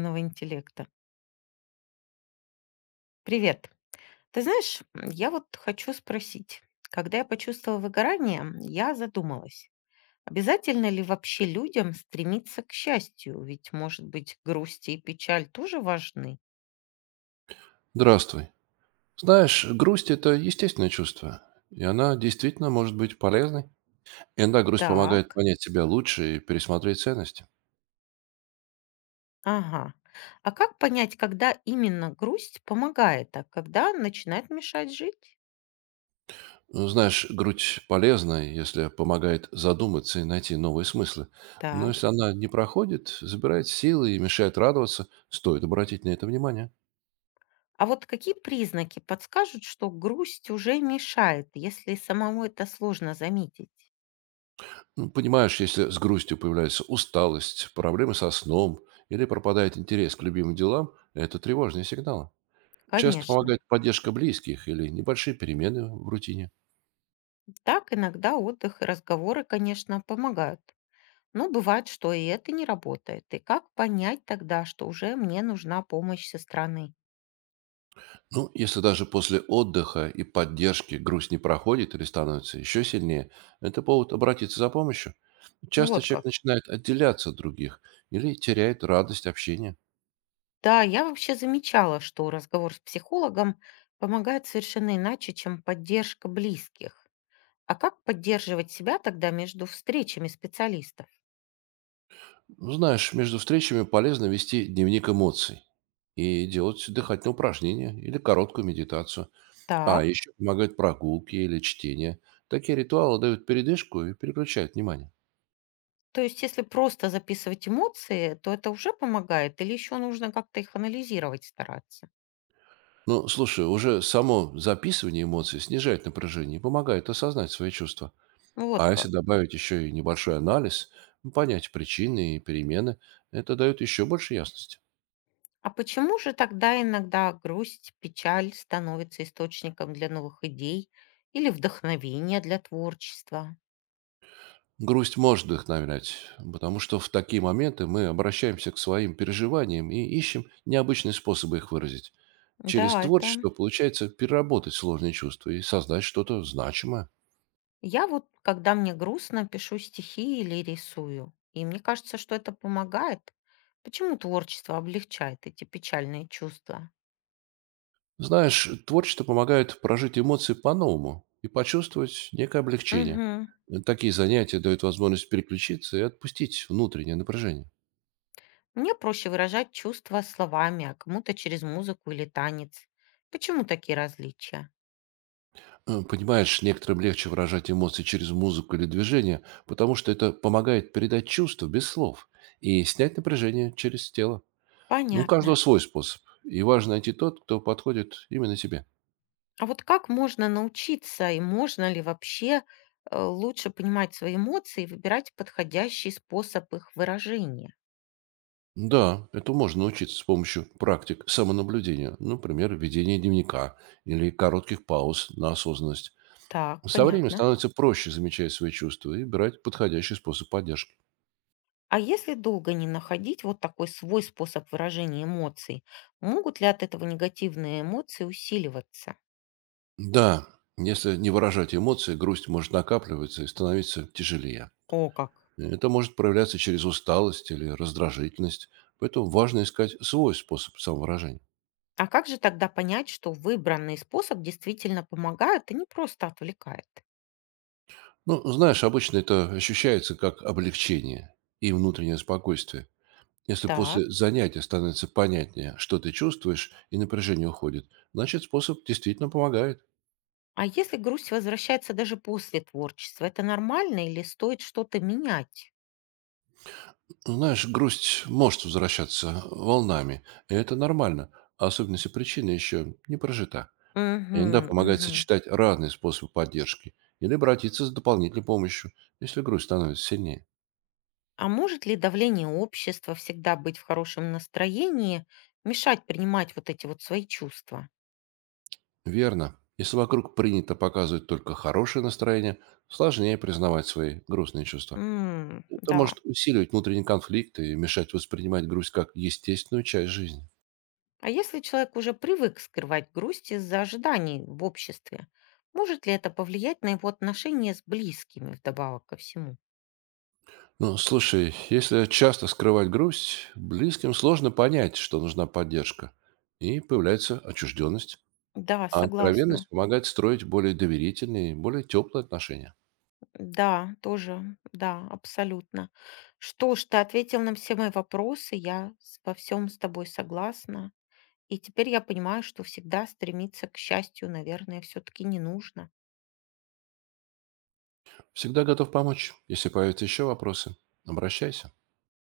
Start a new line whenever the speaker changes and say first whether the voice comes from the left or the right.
left: Искусственного интеллекта. Привет. Ты знаешь, я вот хочу спросить. Когда я почувствовала выгорание, я задумалась. Обязательно ли вообще людям стремиться к счастью? Ведь, может быть, грусть и печаль тоже важны.
right: Здравствуй. Знаешь, грусть– это естественное чувство, и она действительно может быть полезной. Иногда грусть помогает
left: Так,
right: понять себя лучше и пересмотреть ценности.
left: ага. А как понять, когда именно грусть помогает, а когда начинает мешать жить?
right: Ну, знаешь, грусть полезна, если помогает задуматься и найти новые смыслы. Но если
left: Так.
right: она не проходит, забирает силы и мешает радоваться, стоит обратить на это внимание.
left: А вот какие признаки подскажут, что грусть уже мешает, если самому это сложно заметить?
right: Ну, понимаешь, если с грустью появляется усталость, проблемы со сном или пропадает интерес к любимым делам, это тревожные сигналы. Часто
left: Конечно.
right: помогает поддержка близких или небольшие перемены в рутине.
left: Так, иногда отдых и разговоры, конечно, помогают. Но бывает, что и это не работает. И как понять тогда, что уже мне нужна помощь со стороны?
right: Ну, если даже после отдыха и поддержки грусть не проходит или становится еще сильнее, это повод обратиться за помощью. Часто
left: Вот
right: человек
left: как.
right: начинает отделяться от других или теряет радость общения.
left: Да, я вообще замечала, что разговор с психологом помогает совершенно иначе, чем поддержка близких. А как поддерживать себя тогда между встречами специалистов?
right: Ну, знаешь, между встречами полезно вести дневник эмоций и делать дыхательные упражнения или короткую медитацию. А
left: Так.
right: еще помогают прогулки или чтение. Такие ритуалы дают передышку и переключают внимание.
left: То есть, если просто записывать эмоции, то это уже помогает, или еще нужно как-то их анализировать, стараться?
right: Ну, слушай, уже само записывание эмоций снижает напряжение и помогает осознать свои чувства.
left: Вот
right: А если
left: как.
right: добавить еще и небольшой анализ, ну, понять причины и перемены, это дает еще больше ясности.
left: А почему же тогда иногда грусть, печаль становится источником для новых идей или вдохновения для творчества?
right: Грусть может вдохновлять, потому что в такие моменты мы обращаемся к своим переживаниям и ищем необычные способы их выразить. Через
left: Да, это...
right: творчество получается переработать сложные чувства и создать что-то значимое.
left: Я вот, когда мне грустно, пишу стихи или рисую. И мне кажется, что это помогает. Почему творчество облегчает эти печальные чувства?
right: Знаешь, творчество помогает прожить эмоции по-новому и почувствовать некое облегчение.
left: Угу.
right: Такие занятия дают возможность переключиться и отпустить внутреннее напряжение.
left: Мне проще выражать чувства словами, а кому-то через музыку или танец. Почему такие различия?
right: Понимаешь, некоторым легче выражать эмоции через музыку или движение, потому что это помогает передать чувства без слов и снять напряжение через тело. Ну, у каждого
left: Понятно.
right: свой способ, и важно найти тот, кто подходит именно тебе.
left: А вот как можно научиться и можно ли вообще лучше понимать свои эмоции и выбирать подходящий способ их выражения?
right: Да, это можно научиться с помощью практик самонаблюдения, например, ведения дневника или коротких пауз на осознанность.
left: Так,
right: Со временем
left: понятно.
right: становится проще замечать свои чувства и брать подходящий способ поддержки.
left: А если долго не находить вот такой свой способ выражения эмоций, могут ли от этого негативные эмоции усиливаться?
right: Да, если не выражать эмоции, грусть может накапливаться и становиться тяжелее.
left: О, как.
right: Это может проявляться через усталость или раздражительность, поэтому важно искать свой способ самовыражения.
left: А как же тогда понять, что выбранный способ действительно помогает, а не просто отвлекает?
right: Ну, знаешь, обычно это ощущается как облегчение и внутреннее спокойствие. Если
left: Так.
right: после занятия становится понятнее, что ты чувствуешь, и напряжение уходит, значит, способ действительно помогает.
left: А если грусть возвращается даже после творчества, это нормально или стоит что-то менять?
right: Ну, знаешь, грусть может возвращаться волнами, и это нормально, особенно если причина еще не прожита. Иногда
left: Мгм,
right: помогает
left: мгм.
right: сочетать разные способы поддержки или обратиться за дополнительной помощью, если грусть становится сильнее.
left: А может ли давление общества всегда быть в хорошем настроении, мешать принимать вот эти вот свои чувства?
right: Верно. Если вокруг принято показывать только хорошее настроение, сложнее признавать свои грустные чувства.
left: М,
right: Это
left: да.
right: может усиливать внутренний конфликт и мешать воспринимать грусть как естественную часть жизни.
left: А если человек уже привык скрывать грусть из-за ожиданий в обществе, может ли это повлиять на его отношения с близкими вдобавок ко всему?
right: Ну, слушай, если часто скрывать грусть, близким сложно понять, что нужна поддержка, и появляется отчужденность.
left: Да,
right: А
left: согласна.
right: откровенность помогает строить более доверительные, более теплые отношения.
left: Да, тоже, да, абсолютно. Что ж, ты ответил на все мои вопросы, я во всем с тобой согласна. И теперь я понимаю, что всегда стремиться к счастью, наверное, все-таки не нужно.
right: Всегда готов помочь. Если появятся еще вопросы, обращайся.